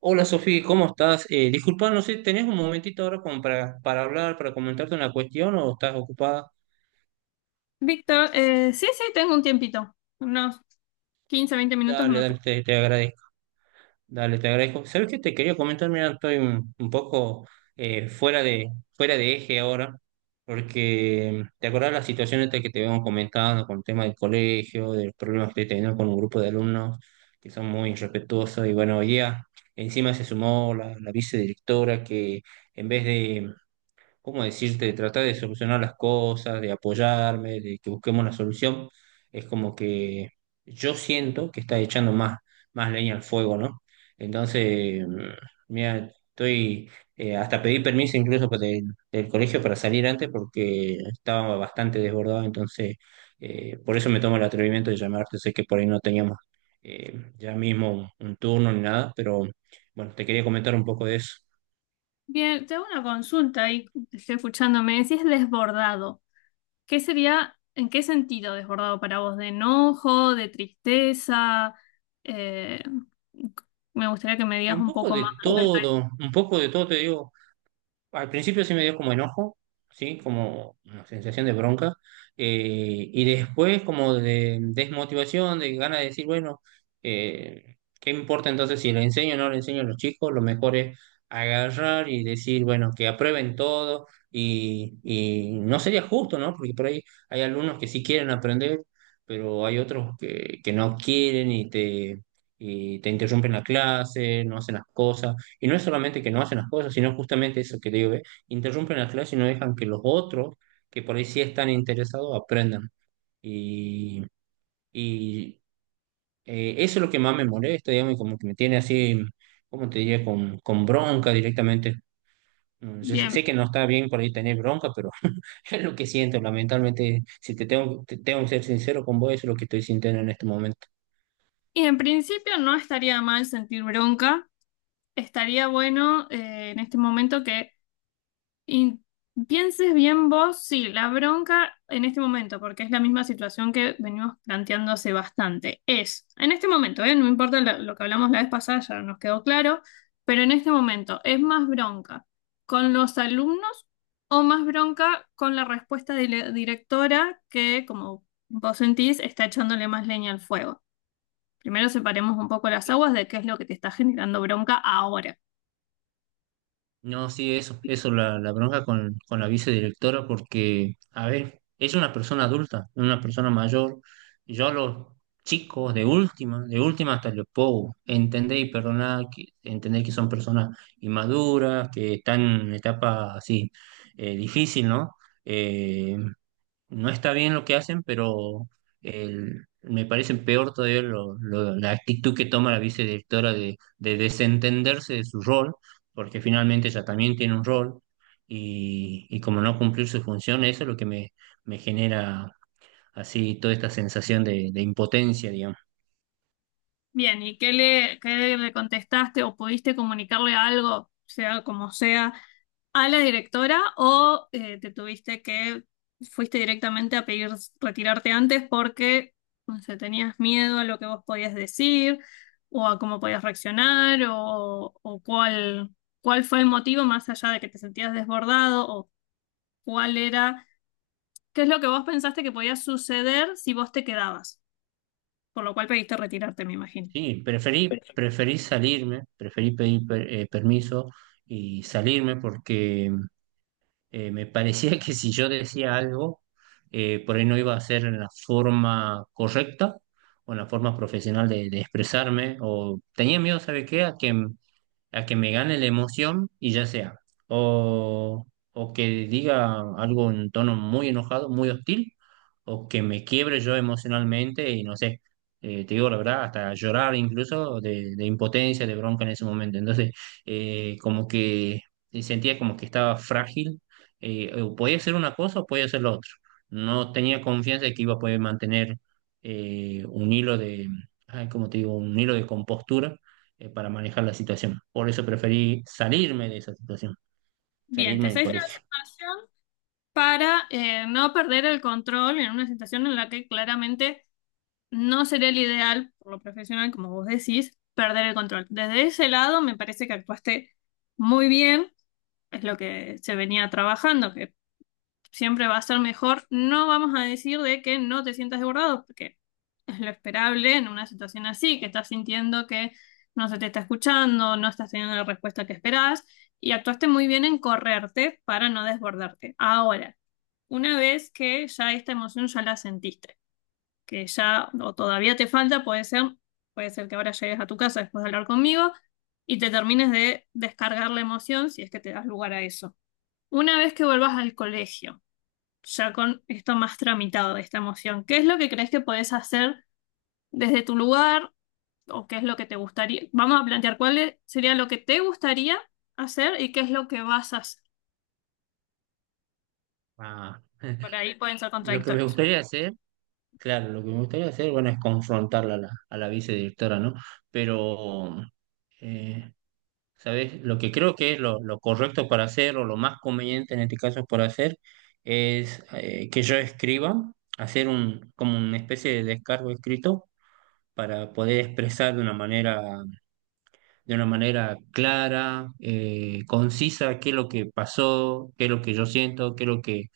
Hola Sofía, ¿cómo estás? Disculpa, no sé, ¿tenés un momentito ahora como para hablar, para comentarte una cuestión o estás ocupada? Víctor, sí, tengo un tiempito, unos 15, 20 minutos Dale, me dale, puedo. te agradezco. Dale, te agradezco. ¿Sabes qué te quería comentar? Mira, estoy un poco fuera de eje ahora, porque te acordás la situación esta que te habíamos comentado con el tema del colegio, de los problemas que estoy teniendo con un grupo de alumnos que son muy irrespetuosos y bueno, hoy día encima se sumó la vicedirectora que en vez de ¿cómo decirte?, de tratar de solucionar las cosas, de apoyarme, de que busquemos la solución, es como que yo siento que está echando más, más leña al fuego, ¿no? Entonces, mira, estoy, hasta pedí permiso incluso para del colegio para salir antes porque estaba bastante desbordado, entonces, por eso me tomo el atrevimiento de llamarte, sé que por ahí no teníamos ya mismo un turno ni nada, pero bueno, te quería comentar un poco de eso. Bien, tengo una consulta y estoy escuchándome, decís desbordado. ¿Qué sería, en qué sentido desbordado para vos? ¿De enojo, de tristeza? Eh, me gustaría que me Y digas un un poco poco más de acerca de eso. todo, un poco de todo, te digo, al principio sí me dio como enojo, sí, como una sensación de bronca, y después como de desmotivación, de ganas de decir, bueno, ¿qué importa entonces si le enseño o no le enseño a los chicos? Lo mejor es agarrar y decir, bueno, que aprueben todo y no sería justo, ¿no? Porque por ahí hay alumnos que sí quieren aprender, pero hay otros que no quieren y y te interrumpen la clase, no hacen las cosas. Y no es solamente que no hacen las cosas, sino justamente eso que digo, ve, interrumpen la clase y no dejan que los otros, que por ahí sí están interesados, aprendan. Y, y, Eso es lo que más me molesta, digamos, y como que me tiene así, ¿cómo te diría? Con bronca directamente. Yo sé Bien, sé que no está bien por ahí tener bronca, pero es lo que siento, lamentablemente, si te tengo, te tengo que ser sincero con vos, eso es lo que estoy sintiendo en este momento. y en principio no estaría mal sentir bronca, estaría bueno en este momento que Y pienses bien vos, sí, la bronca en este momento, porque es la misma situación que venimos planteando hace bastante, es, en este momento, ¿eh? No importa lo que hablamos la vez pasada, ya nos quedó claro, pero en este momento, ¿es más bronca con los alumnos o más bronca con la respuesta de la directora que, como vos sentís, está echándole más leña al fuego? Primero separemos un poco las aguas de qué es lo que te está generando bronca ahora. No, sí, eso, la bronca con la vicedirectora, porque, a ver, es una persona adulta, es una persona mayor. Yo a los chicos, de última hasta les puedo entender y perdonar, entender que son personas inmaduras, que están en etapa así difícil, ¿no? Eh, no está bien lo que hacen, pero me parece peor todavía la actitud que toma la vicedirectora de desentenderse de su rol, porque finalmente ella también tiene un rol y como no cumplir su función, eso es lo que me genera así toda esta sensación de impotencia, digamos. Bien, ¿y qué le contestaste o pudiste comunicarle algo, sea como sea, a la directora o te tuviste que, fuiste directamente a pedir retirarte antes porque, no sé, tenías miedo a lo que vos podías decir o a cómo podías reaccionar o cuál, cuál fue el motivo más allá de que te sentías desbordado o cuál era, qué es lo que vos pensaste que podía suceder si vos te quedabas, por lo cual pediste retirarte, me imagino. Sí, preferí, preferí salirme, preferí pedir permiso y salirme porque me parecía que si yo decía algo, por ahí no iba a ser en la forma correcta o en la forma profesional de expresarme, o tenía miedo, ¿sabe qué? A que me gane la emoción y ya sea, o, o que diga algo en tono muy enojado, muy hostil, o que me quiebre yo emocionalmente y no sé, te digo la verdad, hasta llorar incluso de impotencia, de bronca en ese momento. Entonces, como que sentía como que estaba frágil, o podía hacer una cosa o podía hacer lo otro. No tenía confianza de que iba a poder mantener un hilo de, ay, ¿cómo te digo? Un hilo de compostura para manejar la situación. Por eso preferí salirme de esa situación, Bien, salirme te del seguiste la colegio. situación para no perder el control en una situación en la que claramente no sería el ideal, por lo profesional, como vos decís, perder el control. Desde ese lado me parece que actuaste muy bien, es lo que se venía trabajando, que siempre va a ser mejor. No vamos a decir de que no te sientas desbordado, porque es lo esperable en una situación así, que estás sintiendo que no se te está escuchando, no estás teniendo la respuesta que esperás, y actuaste muy bien en correrte para no desbordarte. Ahora, una vez que ya esta emoción ya la sentiste, que ya o todavía te falta, puede ser que ahora llegues a tu casa después de hablar conmigo y te termines de descargar la emoción si es que te das lugar a eso. Una vez que vuelvas al colegio, ya con esto más tramitado, de esta emoción, ¿qué es lo que crees que podés hacer desde tu lugar o qué es lo que te gustaría? Vamos a plantear sería lo que te gustaría hacer y qué es lo que vas a hacer. Ah, Por ahí pueden ser lo que me contradictorios. gustaría hacer, claro, lo que me gustaría hacer, bueno, es confrontarla a la vicedirectora, ¿no? Pero, eh, ¿sabes? Lo que creo que es lo correcto para hacer, o lo más conveniente en este caso por hacer, es que yo escriba, hacer un, como una especie de descargo escrito para poder expresar de una manera clara, concisa, qué es lo que pasó, qué es lo que yo siento, qué es lo que,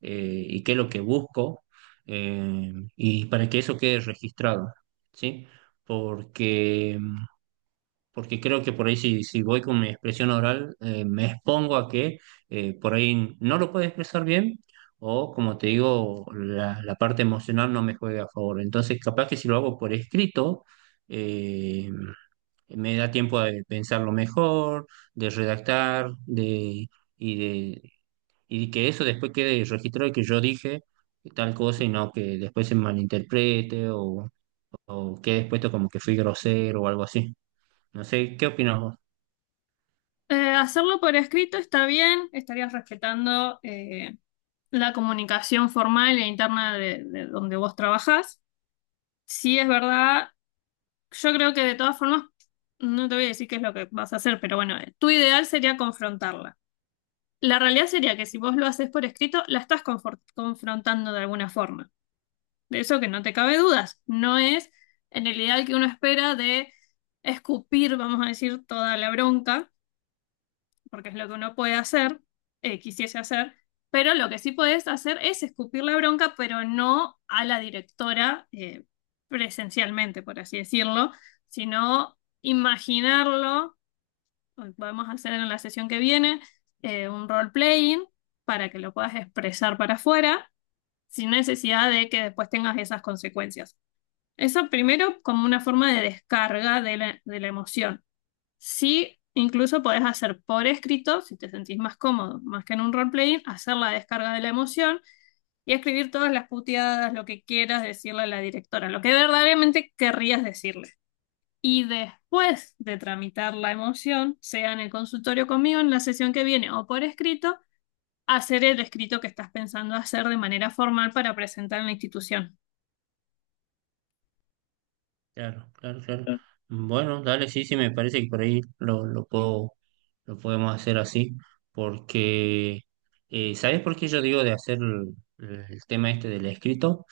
y qué es lo que busco, y para que eso quede registrado, ¿sí? Porque, porque creo que por ahí si voy con mi expresión oral, me expongo a que por ahí no lo puedo expresar bien. O, como te digo, la parte emocional no me juega a favor. Entonces, capaz que si lo hago por escrito, eh, me da tiempo de pensarlo mejor, de redactar, y de, y que eso después quede registrado y que yo dije tal cosa y no que después se malinterprete o quede puesto como que fui grosero o algo así. No sé, ¿qué opinas vos? Hacerlo por escrito está bien, estarías respetando la comunicación formal e interna de donde vos trabajás. Sí, es verdad, yo creo que de todas formas, no te voy a decir qué es lo que vas a hacer, pero bueno, tu ideal sería confrontarla. La realidad sería que si vos lo haces por escrito, la estás confrontando de alguna forma. De eso que no te cabe dudas, no es en el ideal que uno espera de escupir, vamos a decir, toda la bronca porque es lo que uno puede hacer, quisiese hacer, pero lo que sí podés hacer es escupir la bronca, pero no a la directora presencialmente, por así decirlo, sino imaginarlo, podemos hacer en la sesión que viene un role-playing para que lo puedas expresar para afuera sin necesidad de que después tengas esas consecuencias. Eso primero como una forma de descarga de la emoción. Sí, incluso podés hacer por escrito, si te sentís más cómodo, más que en un roleplaying, hacer la descarga de la emoción y escribir todas las puteadas, lo que quieras decirle a la directora, lo que verdaderamente querrías decirle. Y después de tramitar la emoción, sea en el consultorio conmigo, en la sesión que viene o por escrito, hacer el escrito que estás pensando hacer de manera formal para presentar en la institución. Claro, claro, claro. Bueno, dale, sí, sí, me parece que por ahí lo puedo, lo podemos hacer así, porque ¿sabes por qué yo digo de hacer el tema este del escrito?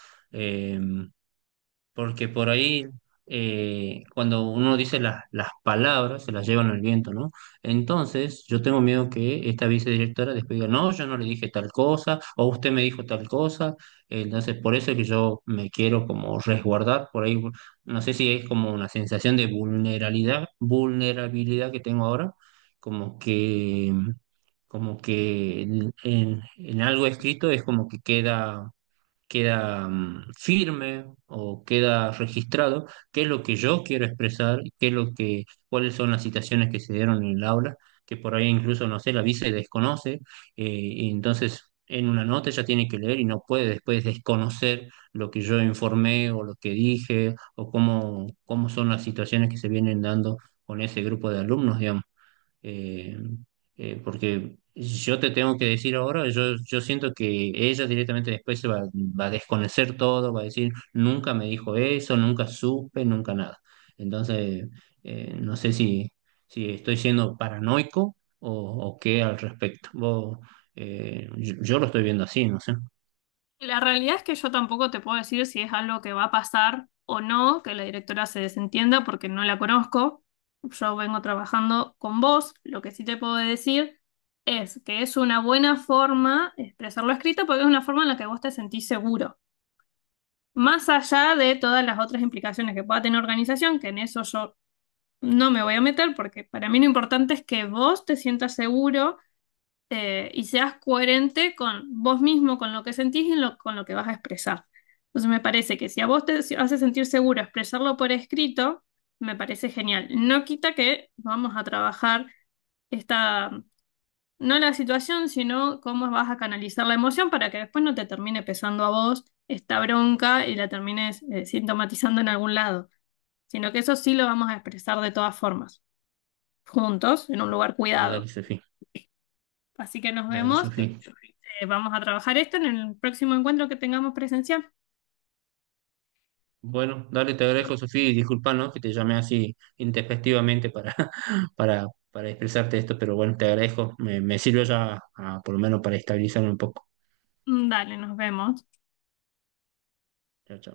Porque por ahí cuando uno dice las palabras se las llevan al viento, ¿no? Entonces yo tengo miedo que esta vicedirectora después diga, no, yo no le dije tal cosa, o usted me dijo tal cosa, entonces por eso es que yo me quiero como resguardar, por ahí no sé si es como una sensación de vulnerabilidad, vulnerabilidad que tengo ahora, como que... como que en en algo escrito es como que queda queda firme o queda registrado qué es lo que yo quiero expresar, qué es lo que, cuáles son las situaciones que se dieron en el aula, que por ahí incluso, no sé, la vice desconoce, y entonces en una nota ella tiene que leer y no puede después desconocer lo que yo informé o lo que dije o cómo, cómo son las situaciones que se vienen dando con ese grupo de alumnos, digamos eh, porque yo te tengo que decir ahora, yo siento que ella directamente después se va, va a desconocer todo, va a decir, nunca me dijo eso, nunca supe, nunca nada. Entonces, no sé si estoy siendo paranoico o qué al respecto. Vos, yo lo estoy viendo así, no sé. La realidad es que yo tampoco te puedo decir si es algo que va a pasar o no, que la directora se desentienda porque no la conozco. Yo vengo trabajando con vos. Lo que sí te puedo decir es que es una buena forma expresarlo escrito porque es una forma en la que vos te sentís seguro. Más allá de todas las otras implicaciones que pueda tener organización, que en eso yo no me voy a meter porque para mí lo importante es que vos te sientas seguro y seas coherente con vos mismo, con lo que sentís y con lo que vas a expresar. Entonces me parece que si a vos te hace sentir seguro expresarlo por escrito, me parece genial. No quita que vamos a trabajar esta, no la situación, sino cómo vas a canalizar la emoción para que después no te termine pesando a vos esta bronca y la termines sintomatizando en algún lado, sino que eso sí lo vamos a expresar de todas formas, juntos, en un lugar Dale, dale, cuidado. Sofía. Así que nos Dale, vemos. Sofía. Vamos a trabajar esto en el próximo encuentro que tengamos presencial. Bueno, dale, te agradezco, Sofía, y disculpa, ¿no? Que te llamé así intempestivamente para, para expresarte esto, pero bueno, te agradezco. Me sirve ya, por lo menos, para estabilizarme un poco. Mm, dale, nos vemos. Chao, chao.